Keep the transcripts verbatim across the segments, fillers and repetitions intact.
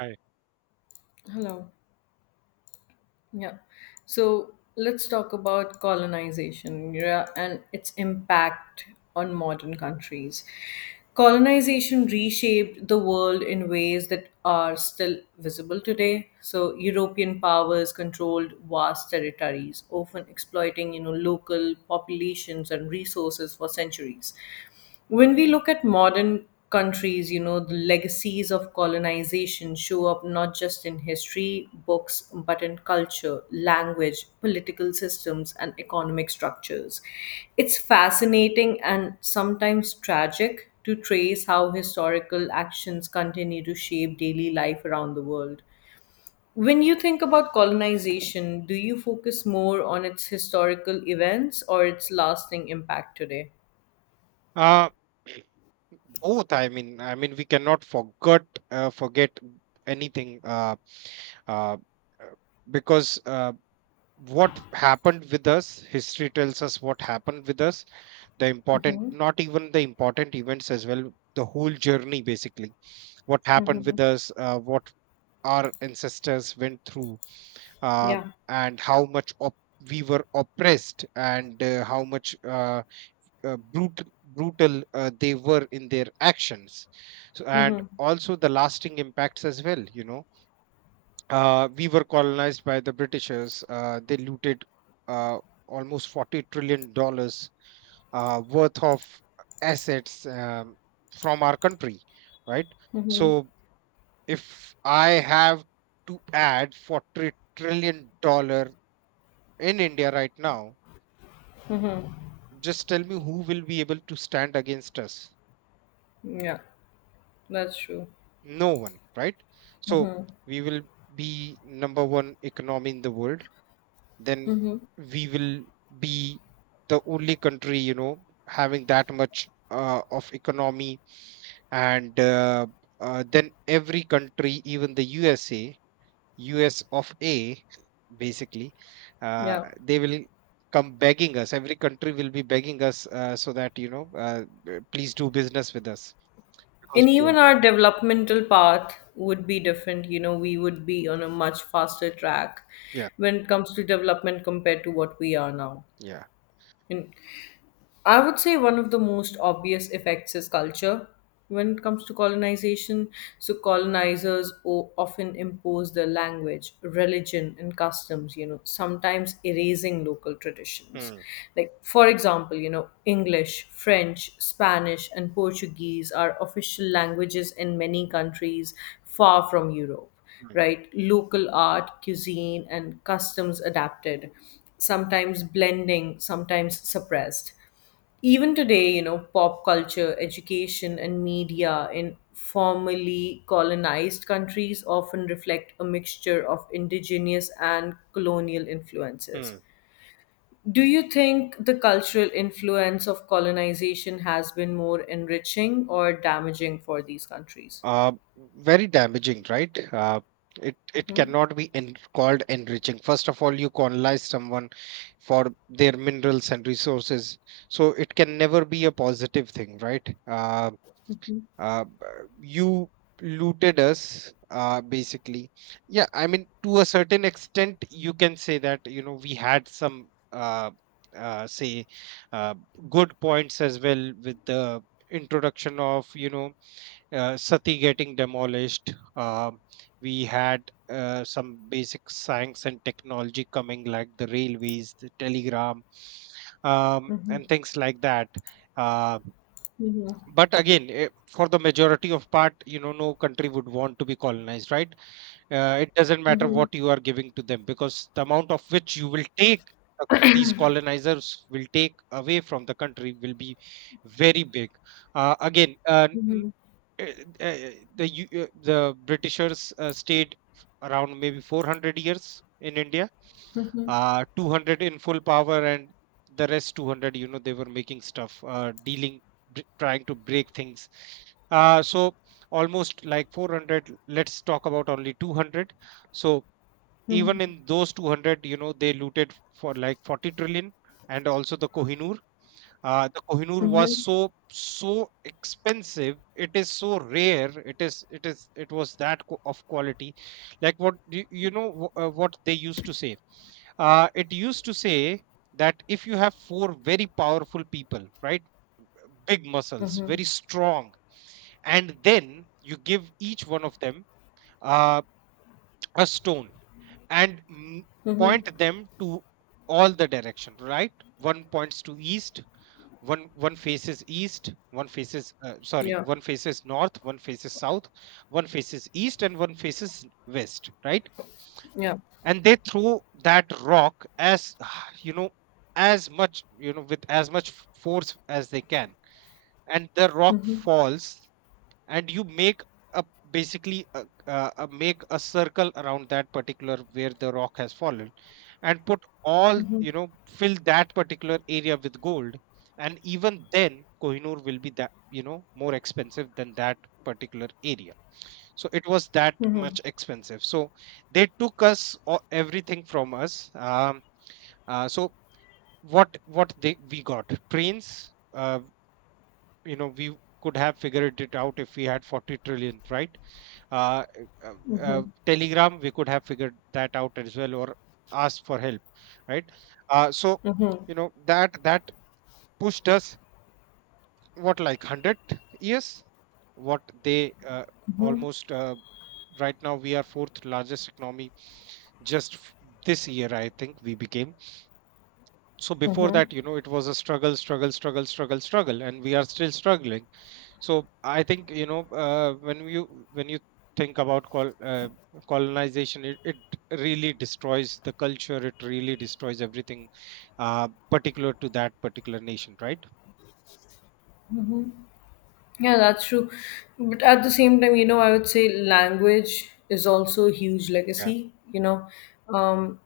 Right. Hello. Yeah. So let's talk about colonization, yeah, and its impact on modern countries. Colonization reshaped the world in ways that are still visible today. So European powers controlled vast territories, often exploiting, you know, local populations and resources for centuries. When we look at modern countries, you know, the legacies of colonization show up not just in history books, but in culture, language, political systems, and economic structures. It's fascinating and sometimes tragic to trace how historical actions continue to shape daily life around the world. When you think about colonization, do you focus more on its historical events or its lasting impact today? Uh, Both. I mean, I mean, we cannot forget uh, forget anything uh, uh, uh, because uh, what happened with us, history tells us what happened with us. The important, not even the important events as well. The whole journey, basically, what happened hmm with us, uh, what our ancestors went through, uh, Yeah. and how much op- we were oppressed, and uh, how much. Uh, uh, brut- brutal uh, they were in their actions. So, and Mm-hmm. also the lasting impacts as well, you know uh, we were colonized by the britishers. Uh, they looted uh, almost forty trillion dollars uh, worth of assets, um, from our country, right? Mm-hmm. So if I have to add forty trillion dollar in india right now, just tell me, who will be able to stand against us? Yeah, that's true. No one, right? So we will be number one economy in the world. Then we will be the only country, you know having that much uh, of economy. And uh, uh, then every country, even the usa, us of a, basically, uh, Yeah. they will come begging us. Every country will be begging us, uh, so that you know uh, please do business with us because And we even are. our developmental path would be different. You know, we would be on a much faster track Yeah, when it comes to development compared to what we are now. yeah. And I would say one of the most obvious effects is culture when it comes to colonization. So, colonizers o- often impose their language, religion, and customs, you know, sometimes erasing local traditions. Hmm, Like, for example, you know, English, French, Spanish, and Portuguese are official languages in many countries far from Europe, hmm, right? Local art, cuisine, and customs adapted, sometimes blending, sometimes suppressed even today, you know, pop culture, education, and media in formerly colonized countries often reflect a mixture of indigenous and colonial influences. hmm. Do you think the cultural influence of colonization has been more enriching or damaging for these countries? uh, Very damaging, right? Uh, it it Mm-hmm. cannot be en- called enriching. First of all, you colonize someone for their minerals and resources, so it can never be a positive thing, right? Uh, uh, b- you looted us, uh, basically. Yeah, I mean, to a certain extent, you can say that, you know, we had some. Uh, uh, say uh, Good points as well, with the introduction of, you know, uh, Sati getting demolished. Uh, we had uh, some basic science and technology coming, like the railways, the telegram, um, Mm-hmm. and things like that. Uh, but again, eh, for the majority of part, you know, no country would want to be colonized, right? Uh, it doesn't matter Mm-hmm. what you are giving to them, because the amount of which you will take, uh, these colonizers will take away from the country will be very big. uh, again uh, Mm-hmm. uh, uh, the U- uh, the Britishers uh, stayed around maybe four hundred years in India, uh, two hundred in full power, and the rest two hundred, you know, they were making stuff, uh, dealing, br- trying to break things. Uh, so almost like four hundred. Let's talk about only two hundred. So even in those two hundred, you know, they looted for like forty trillion, and also the Kohinoor. Uh, the Kohinoor was Mm-hmm. so so expensive. It is so rare. It is it is it was that qu- of quality. Like what you, you know wh- uh, what they used to say. Uh, it used to say that if you have four very powerful people, right, big muscles, very strong, and then you give each one of them uh, a stone, and mm, Mm-hmm. point them to all the direction, right? One points to east, one one faces east, one faces, uh, sorry, Yeah. one faces north, one faces south, one faces east, and one faces west, right? Yeah. And they throw that rock as you know, as much, you know, with as much force as they can, and the rock falls, and you make a, basically a, a, a make a circle around that particular where the rock has fallen, and put all, you know, fill that particular area with gold, and even then kohinoor will be that, you know, more expensive than that particular area. So it was that much expensive. So they took us o- everything from us. Um, uh, so what what they we got trains. Uh, you know, we could have figured it out if we had forty trillion, right? uh, uh, uh, Telegram, we could have figured that out as well, or asked for help, right? Uh, so, you know, that that pushed us, what, like one hundred years, what they uh, almost uh, right now we are fourth largest economy, just f- this year I think we became. So before that, you know, it was a struggle struggle struggle struggle struggle and we are still struggling. So I think, you know, uh, when you when you think about col- uh, colonization, it, it really destroys the culture, it really destroys everything uh, particular to that particular nation, right? Yeah, that's true. But at the same time, you know, I would say language is also a huge Yeah. legacy, you know, um,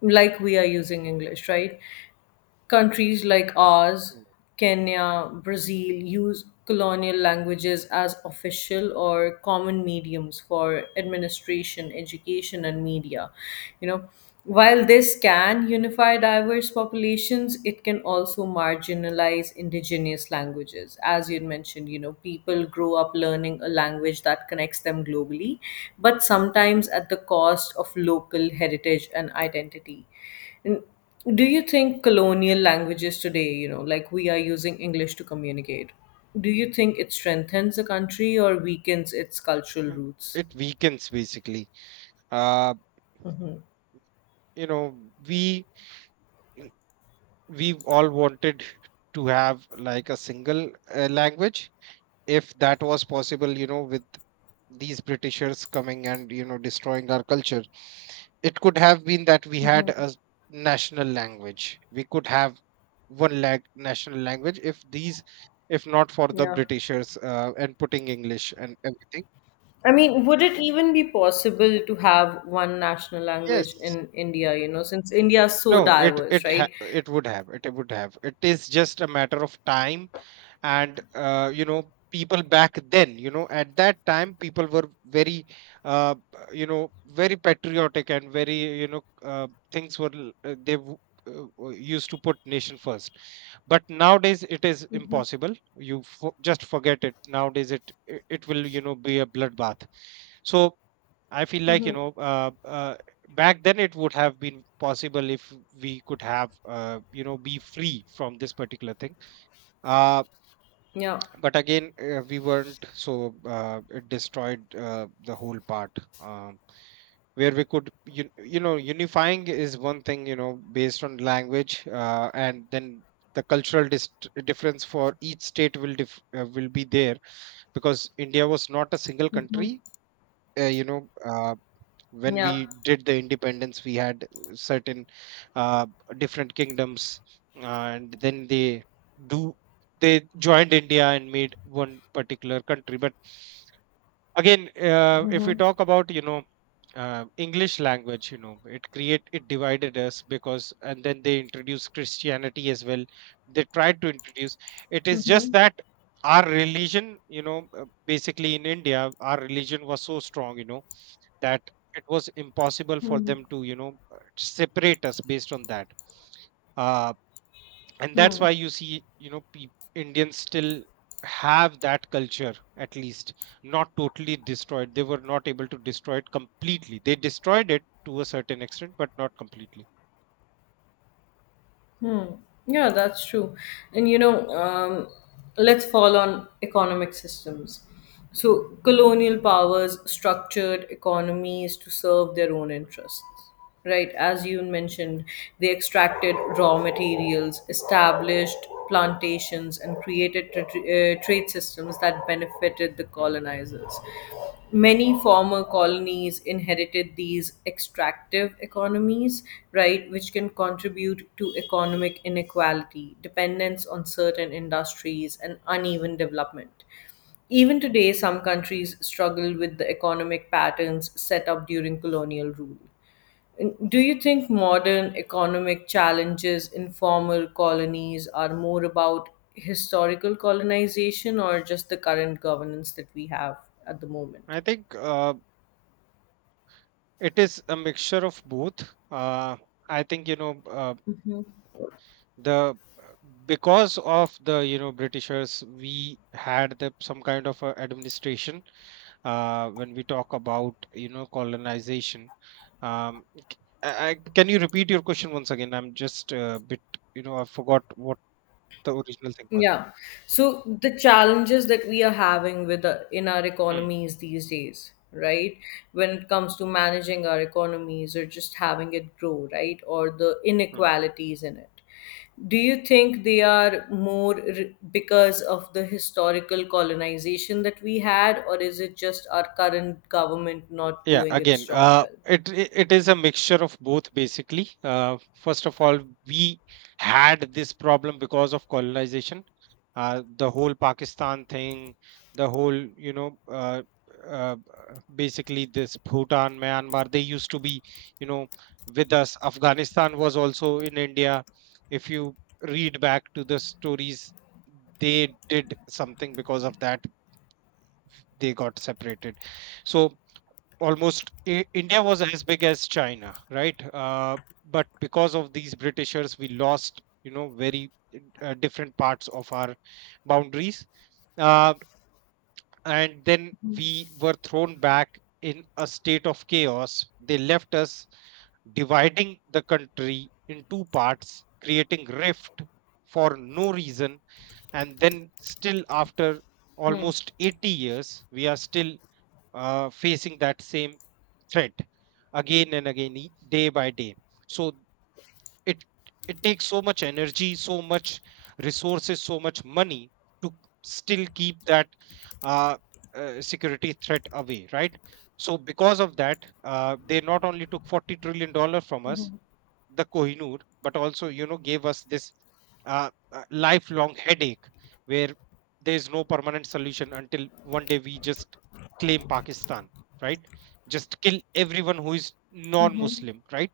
like we are using English, right? Countries like ours, Mm. Kenya, Brazil, use colonial languages as official or common mediums for administration, education, and media. You know, while this can unify diverse populations, it can also marginalize indigenous languages. As you mentioned, you know, people grow up learning a language that connects them globally, but sometimes at the cost of local heritage and identity. And do you think colonial languages today, you know, like we are using English to communicate, do you think it strengthens a country or weakens its cultural Mm, roots? it weakens basically. uh, you know, we we all wanted to have like a single uh, language, if that was possible, you know. With these britishers coming and, you know, destroying our culture, it could have been that we had a s- national language. We could have one lag national language if these, if not for the Yeah. britishers uh, and putting english and everything. I mean, would it even be possible to have one national language Yes. in India, you know, since India is so No, it diverse, it ha right? it would have, it would have. It is just a matter of time, and uh, you know, people back then, you know, at that time, people were very, uh, you know, very patriotic and very, you know, uh, things were l- uh, they w- uh, uh, used to put nation first. But nowadays, it is impossible. You fo just forget it. Nowadays, it it it will, you know, be a bloodbath. So I feel like, you hmm know, uh, uh, back then it would have been possible if we could have, uh, you know, be free from this particular thing. Uh, Yeah. but again, uh, we weren't, so uh, it destroyed uh, the whole part. Um, where we could, you, you know, unifying is one thing, you know, based on language, uh, and then the cultural dis- difference for each state will dif- uh, will be there, because India was not a single country. Uh, you know, uh, when Yeah. we did the independence, we had certain uh, different kingdoms, and then they do they joined india and made one particular country. But again, uh, if we talk about, you know, uh, english language, you know, it create it divided us, because and then they introduced christianity as well. They tried to introduce, it is just that our religion, you know, uh, basically in india our religion was so strong, you know, that it was impossible for hmm them to, you know, uh, separate us based on that. uh, and that's why you see, you know, peop indians still have that culture, at least not totally destroyed. They were not able to destroy it completely. They destroyed it to a certain extent, but not completely. Hmm. Yeah, that's true. And you know, um, let's fall on economic systems. So, colonial powers structured economies to serve their own Mm. interests, right? As you mentioned, they extracted raw materials, established plantations, and created tra- uh, trade systems that benefited the Mm. colonizers. Many former colonies inherited these extractive economies, right, which can contribute to economic inequality, dependence on certain industries, and uneven development. Even today, some countries struggle with the economic patterns set up during colonial rule. Do you think modern economic challenges in former colonies are more about historical colonization or just the current governance that we have at the moment? I think uh, it is a mixture of both. uh, I think, you know, uh, the because of the, you know, britishers, we had the some kind of a administration uh, when we talk about, you know, colonization. Um, c- I, I- can you repeat your question once again? I'm just a bit, you know, I forgot what the original thing was. Yeah. So the challenges that we are having with the, in our Hmm, economies these days, right? When it comes to managing our economies or just having it grow, right? Or the hmm. inequalities in it. Do you think they are more r- because of the historical colonization that we had, or is it just our current government not Yeah, doing its again, job uh, well? it i- it is a mixture of both basically. Uh, first of all, we had this problem because of colonization, uh, the whole Pakistan thing, the whole, you know, uh, uh, basically this Bhutan, Myanmar, they used to be, you know, with us. Afghanistan was also in India. If you read back to the stories, they did something because of that. They got separated. So almost I- India was as big as China, right? Uh, but because of these Britishers, we lost, you know, very uh, different parts of our boundaries. Uh, and then we were thrown back in a state of chaos. They left us dividing the country in two parts, creating rift for no reason. And then, still after Hmm. almost eighty years, we are still uh, facing that same. Right. Again and again, e- day by day. So it it takes so much energy, so much resources, so much money to still keep that uh, uh, security threat away, right? So because of that, uh, they not only took forty trillion dollar from us, the Kohinoor, but also, you know, gave us this uh, uh, lifelong headache, where there is no permanent solution until one day we just claim Pakistan, right? Just kill everyone who is non-Muslim, right?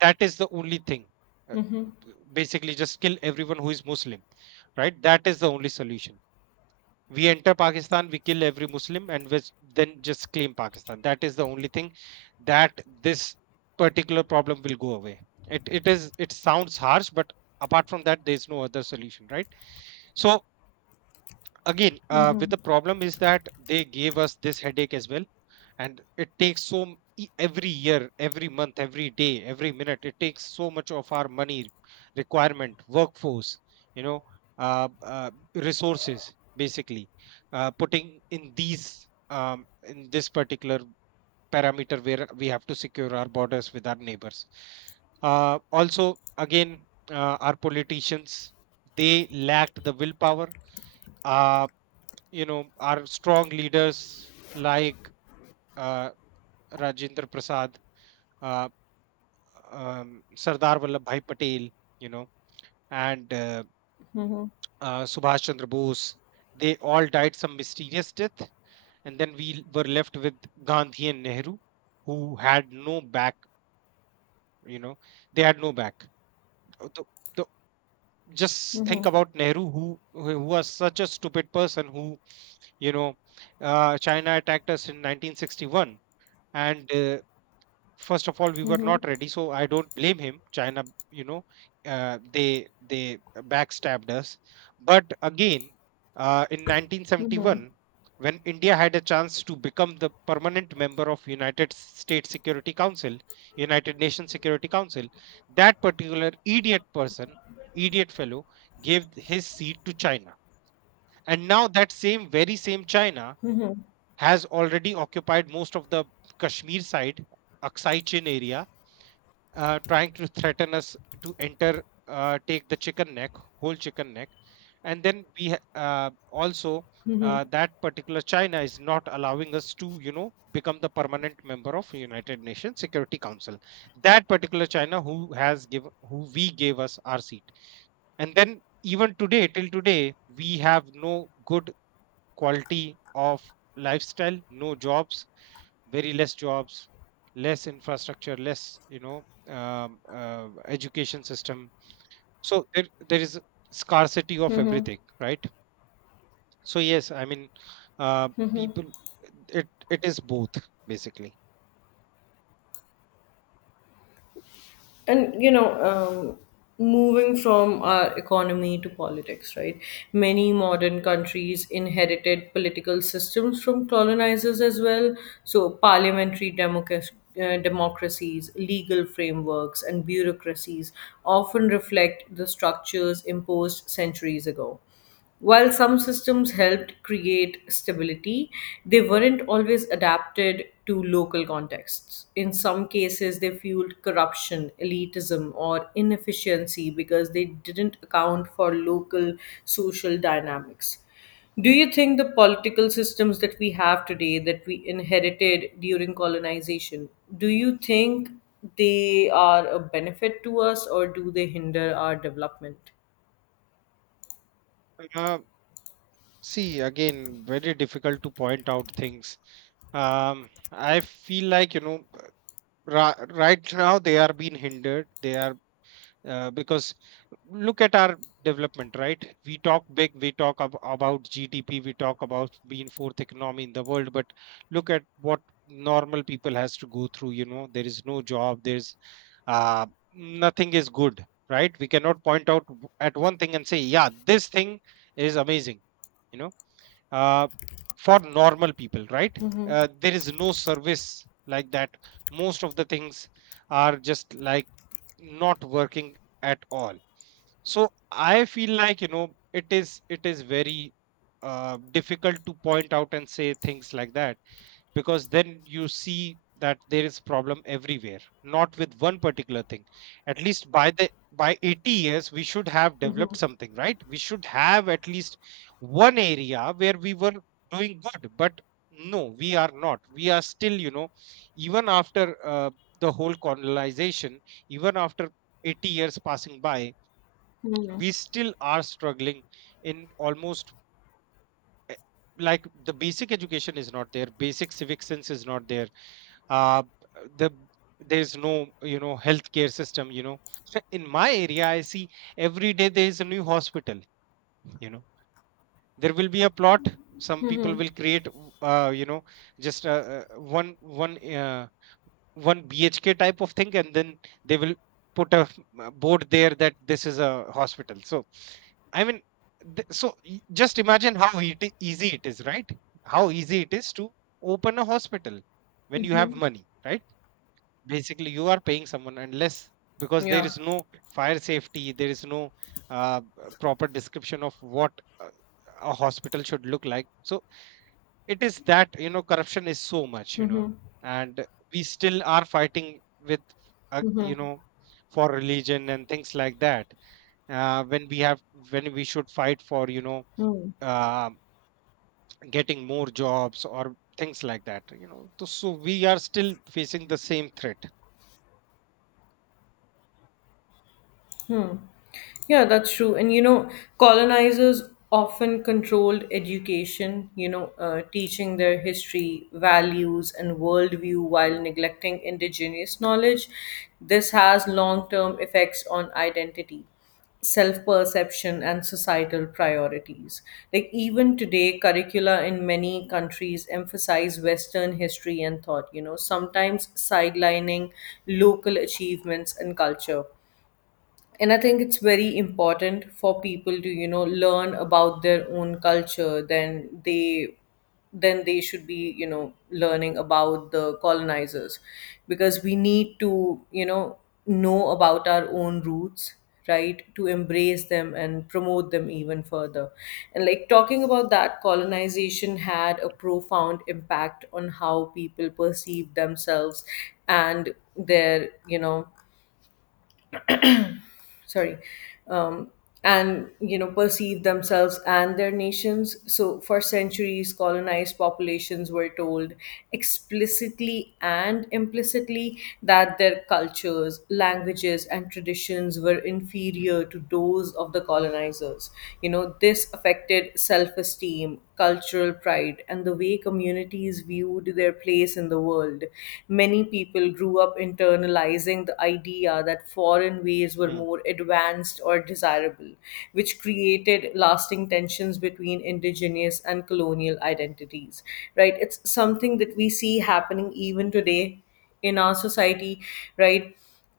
That is the only thing. uh, b- Basically, just kill everyone who is Muslim, right? That is the only solution. We enter Pakistan, we kill every Muslim, and we then just claim Pakistan. That is the only thing that this particular problem will go away. It it is it sounds harsh, but apart from that, there is no other solution, right? So again, uh, with the problem is that they gave us this headache as well, and it takes so m- e- every year, every month, every day, every minute. It takes so much of our money, requirement, workforce, you know uh, uh, resources basically, uh, putting in these um, in this particular parameter where we have to secure our borders with our neighbors. Uh, also, again, uh, our politicians, they lacked the willpower. uh, you know our strong leaders like uh, Rajendra Prasad, uh, um, Sardar Vallabhbhai Patel, you know, and uh, Hmm. uh, Subhash Chandra Bose. They all died some mysterious death, and then we were left with Gandhi and Nehru, who had no back. You know, they had no back. Uh, The, the, just Hmm. think about Nehru, who who was such a stupid person who, you know, uh, China attacked us in nineteen sixty-one. And uh, first of all we were Hmm. not ready, so I don't blame him. China, you know uh, they they backstabbed us. But again, uh, in Hmm. nineteen seventy-one, when India had a chance to become the permanent member of United States Security Council, United Nations Security Council, that particular idiot person, idiot fellow, gave his seat to China. And now, that same, very same China has already occupied most of the Kashmir side, Aksai Chin area, uh, trying to threaten us to enter, uh, take the chicken neck, whole chicken neck. And then we ha- uh, also, Hmm. uh, that particular China is not allowing us to, you know, become the permanent member of United Nations Security Council. That particular China who has given, who we gave us our seat. And then even today, till today, we have no good quality of lifestyle, no jobs, very less jobs, less infrastructure, less, you know um, uh, education system. So there, there is scarcity of everything, right? So yes, I mean, uh, people, it it is both, basically. And you know um, moving from our economy to politics, right, many modern countries inherited political systems from colonizers as well. So parliamentary democracy, uh, democracies, legal frameworks, and bureaucracies often reflect the structures imposed centuries ago. While some systems helped create stability, they weren't always adapted to local contexts. In some cases, they fueled corruption, elitism, or inefficiency because they didn't account for local social dynamics. Do you think the political systems that we have today, that we inherited during colonization, do you think they are a benefit to us or do they hinder our development? uh, See, again, very difficult to point out things. um I feel like, you know ra- right now they are being hindered. They are, uh, because look at our development, right? We talk big. We talk ab- about GDP. We talk about being fourth economy in the world, but look at what normal people has to go through. You know there is no job. There's uh, nothing is good, right? We cannot point out w- at one thing and say, yeah, this thing is amazing. you know uh, for normal people, right? Uh, there is no service like that. Most of the things are just like not working at all. So I feel like, you know it is it is very uh, difficult to point out and say things like that, because then you see that there is problem everywhere, not with one particular thing. At least by the by eighty years, we should have developed something, right? We should have at least one area where we were doing good, but no, we are not. We are still, you know even after uh, the whole colonization, even after eighty years passing by, we still are struggling in almost, eh, like, the basic education is not there, basic civic sense is not there. uh, the there's no, you know healthcare system. you know So in my area, I see every day there is a new hospital. you know there will be a plot, some people will create, uh, you know just uh, uh, one one uh, one BHK type of thing, and then they will put a f- a board there, that this is a hospital. So I mean, th- so y- just imagine how it, i- easy it is, right? How easy it is to open a hospital when you have hmm money, right? Basically you are paying someone, unless, because there Yeah. is no fire safety, there is no uh, proper description of what uh, a hospital should look like. So it is that, you know corruption is so much. you know Mhm. And we still are fighting with, uh, you know for religion and things like that, uh, when we have, when we should fight for, you know Hmm. uh, getting more jobs or things like that. You know so, so we are still facing the same threat. Yeah, that's true. And you know, colonizers often controlled education, you know, uh, teaching their history, values, and worldview Hmm, while neglecting indigenous knowledge. This has long term effects on identity, self perception, and societal priorities. Like, even today, curricula in many countries emphasize Western history and thought, you know, sometimes sidelining local achievements and culture. And I think it's very important for people to you know learn about their own culture, then they then they should be you know learning about the colonizers, because we need to you know know about our own roots, right, to embrace them and promote them even further. And like talking about that, colonization had a profound impact on how people perceive themselves and their, you know sorry um, and you know perceive themselves and their nations. So for centuries, colonized populations were told explicitly and implicitly that their cultures, languages, and traditions were hmm, inferior to those of the colonizers. You know, this affected self-esteem, cultural pride, and the way communities communities viewed their place in the world. Many people grew up internalizing the idea that foreign ways were hmm, more advanced or desirable, which created lasting tensions between indigenous and colonial identities. Right? It's something that we see happening even today in our society, right?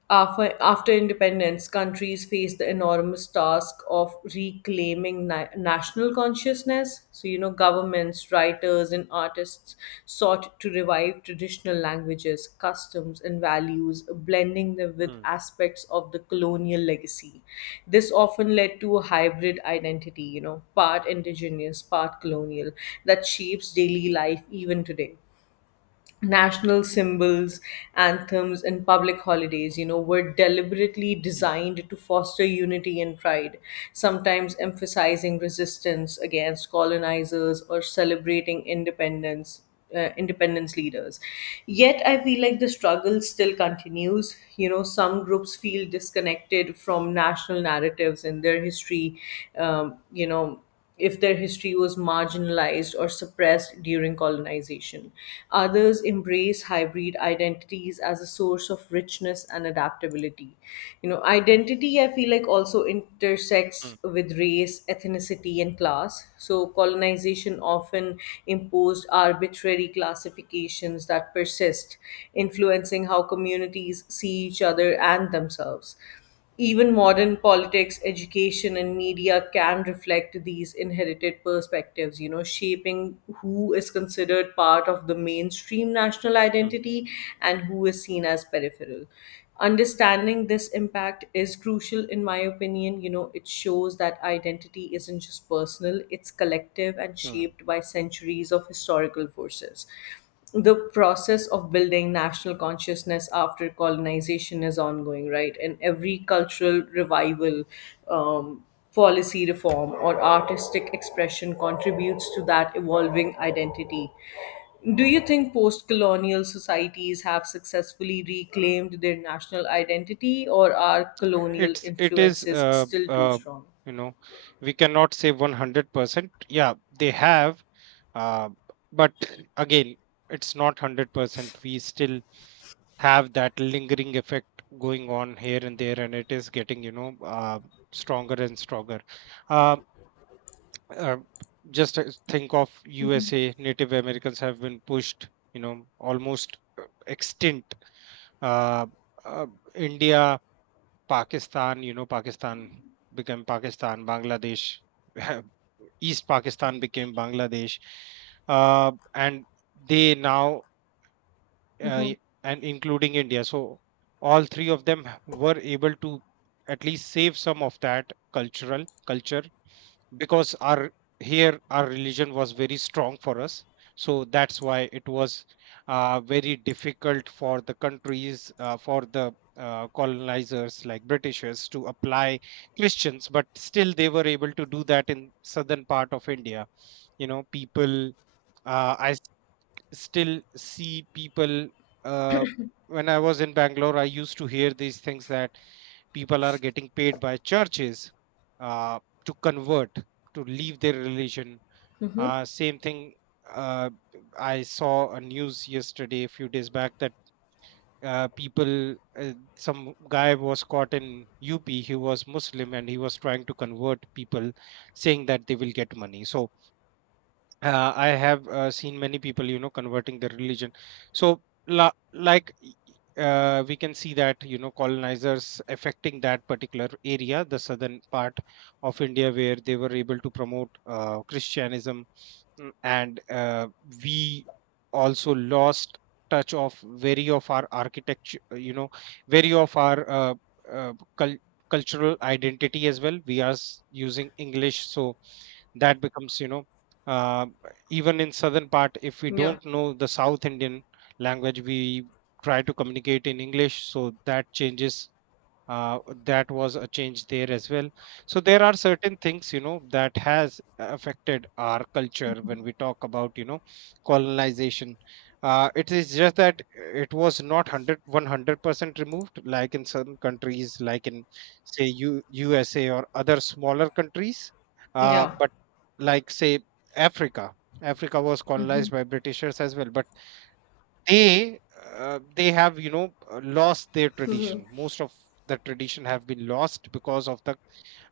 After, after independence, countries faced the enormous task of reclaiming na- national consciousness. So, you know, governments, writers, and artists sought to revive traditional languages, customs, and values, blending them with hmm. aspects of the colonial legacy. This often led to a hybrid identity, you know, part indigenous, part colonial, that shapes daily life even today. National symbols, anthems, and public holidays, you know, were deliberately Mm, designed to foster unity and pride, sometimes emphasizing resistance against colonizers or celebrating independence. Uh, independence leaders. Yet, I feel like the struggle still continues. You know, some groups feel disconnected from national narratives and their history, um, you know, if their history was marginalized or suppressed during colonization. Others embrace hybrid identities as a source of richness and adaptability. You know, identity, I feel like, also intersects mm, with race, ethnicity, and class. So, colonization often imposed arbitrary classifications that persist, influencing how communities see each other and themselves. Even modern politics, education, and media can reflect these inherited perspectives, you know, shaping who is considered part of the mainstream national mm, identity and who is seen as peripheral. Understanding this impact is crucial, in my opinion. You know, it shows that identity isn't just personal, it's collective and mm. shaped by centuries of historical forces. The process of building national consciousness after colonization is ongoing, right? And every cultural revival, um, policy reform, or artistic expression contributes to that evolving identity. Do you think post colonial societies have successfully reclaimed their national identity, or are colonial It's it is influences uh, still too uh strong? you know we cannot say one hundred percent. Yeah, they have, uh but again, it's not one hundred percent. We still have that lingering effect going on here and there, and it is getting, you know uh stronger and stronger. Uh, uh just uh, think of U S A, Native Americans have been pushed, you know almost uh, extinct. Uh, uh, India, Pakistan, you know, Pakistan became Pakistan, Bangladesh, East Pakistan became Bangladesh, uh, and they now, uh, Mm-hmm. and including India. So all three of them were able to at least save some of that cultural culture, because our here our religion was very strong for us. So that's why it was uh, very difficult for the countries uh, for the uh, colonizers like Britishers to apply Christians, but still they were able to do that in southern part of India. You know people, uh, i s- still see people, uh, when I was in Bangalore, I used to hear these things, that people are getting paid by churches, uh, to convert, to leave their religion. Mm-hmm. Uh, same thing. uh, I saw a news yesterday, a few days back, that uh, people, uh, some guy was caught in UP. He was Muslim and he was trying to convert people, saying that they will get money. So uh, I have uh, seen many people, you know, converting their religion. So, la- like, y- y- uh, we can see that, you know, colonizers affecting that particular area, the southern part of India, where they were able to promote uh, Christianism. Mm. And uh, we also lost touch of very of our architecture, uh, you know, very of our uh, uh, cul- cultural identity as well. We are s- using English. So that becomes, you know uh, even in southern part, if we Yeah. don't know the South Indian language, we try to communicate in English. So that changes, uh, that was a change there as well. So there are certain things, you know that has affected our culture when we talk about, you know colonization. Uh, it is just that it was not one hundred one hundred percent removed, like in certain countries, like in, say, U, USA, or other smaller countries. uh, Yeah. But like, say, africa africa was colonized by Britishers as well, but they, uh, they have, you know uh, lost their tradition. Most of the tradition have been lost because of the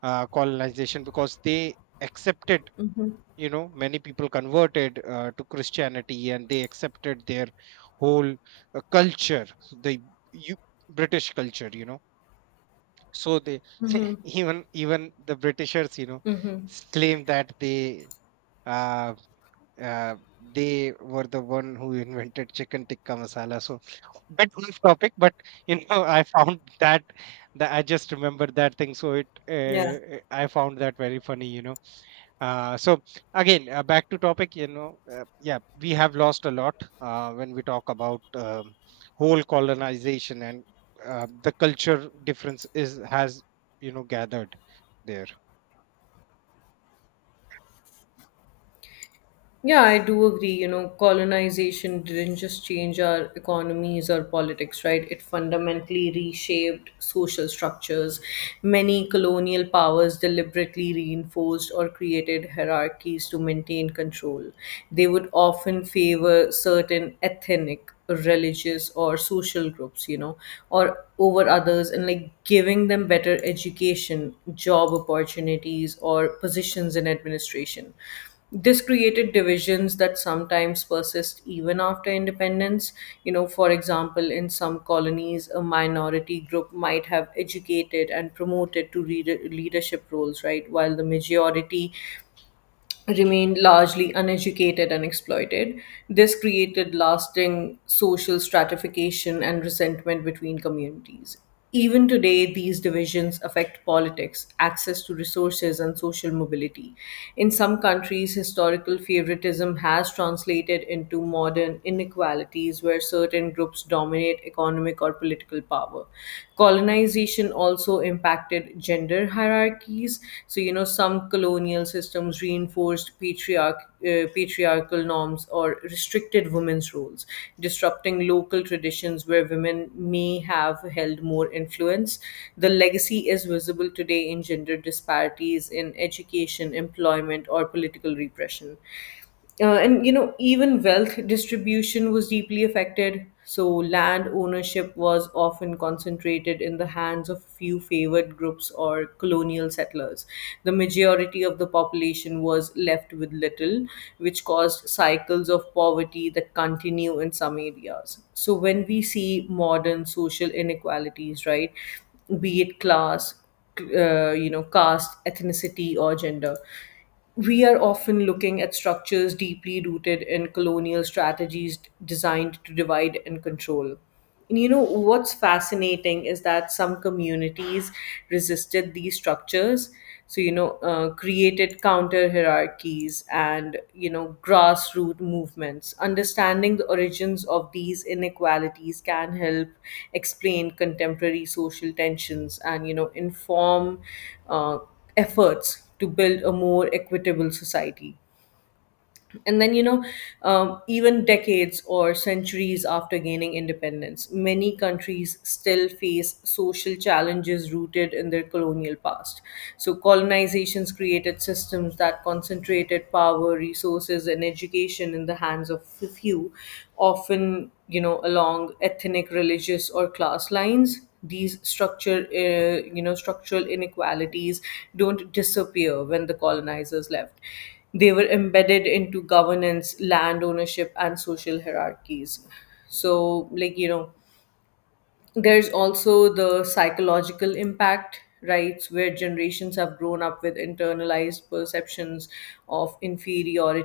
uh, colonization, because they accepted, you know many people converted uh, to Christianity, and they accepted their whole uh, culture, the you, British culture. You know so they even even the Britishers, you know s- claim that they, uh, uh, they were the one who invented chicken tikka masala. So bit off topic, but, you know, I found that, that I just remembered that thing. So it, Yeah. uh, uh, I found that very funny. You know, uh, so again, uh, back to topic. You know, uh, yeah, we have lost a lot uh, when we talk about um, whole colonization. And uh, the culture difference is has, you know gathered there. Yeah, I do agree. You know, colonization didn't just change our economies or politics, right? It fundamentally reshaped social structures. Many colonial powers deliberately reinforced or created hierarchies to maintain control. They would often favor certain ethnic, religious, or social groups, you know, or over others, and like giving them better education, job opportunities, or positions in administration. This created divisions that sometimes persist even after independence. You know, for example, in some colonies, a minority group might have educated and promoted to reader leadership roles, right? While the majority remained largely uneducated and exploited. This created lasting social stratification and resentment between communities. Even today, these divisions affect politics, access to resources, and social mobility. In some countries, historical favoritism has translated into modern inequalities where certain groups dominate economic or political power power. Colonization also impacted gender hierarchies. So, you know, some colonial systems reinforced patriarch, uh, patriarchal norms or restricted women's roles, disrupting local traditions where women may have held more influence. The legacy is visible today in gender disparities in education, employment, or political repression. Uh, and you know, even wealth distribution was deeply affected. So, land ownership was often concentrated in the hands of a few favored groups or colonial settlers. The majority of the population was left with little, which caused cycles of poverty that continue in some areas. So, when we see modern social inequalities, right, be it class, uh, you know, caste, ethnicity, or gender, we are often looking at structures deeply rooted in colonial strategies designed to divide and control. And you know, what's fascinating is that some communities resisted these structures. So, you know, uh, created counter hierarchies and, you know, grassroots movements. Understanding the origins of these inequalities can help explain contemporary social tensions and, you know, inform uh, efforts to build a more equitable society. And then, you know, um, even decades or centuries after gaining independence, many countries still face social challenges rooted in their colonial past. So, colonizations created systems that concentrated power, resources, and education in the hands of a few, often, you know, along ethnic, religious, or class lines. These structure, uh, you know, structural inequalities don't disappear when the colonizers left. They were embedded into governance, land ownership, and social hierarchies. So, like, you know, there's also the psychological impact, right? Where generations have grown up with internalized perceptions of inferiority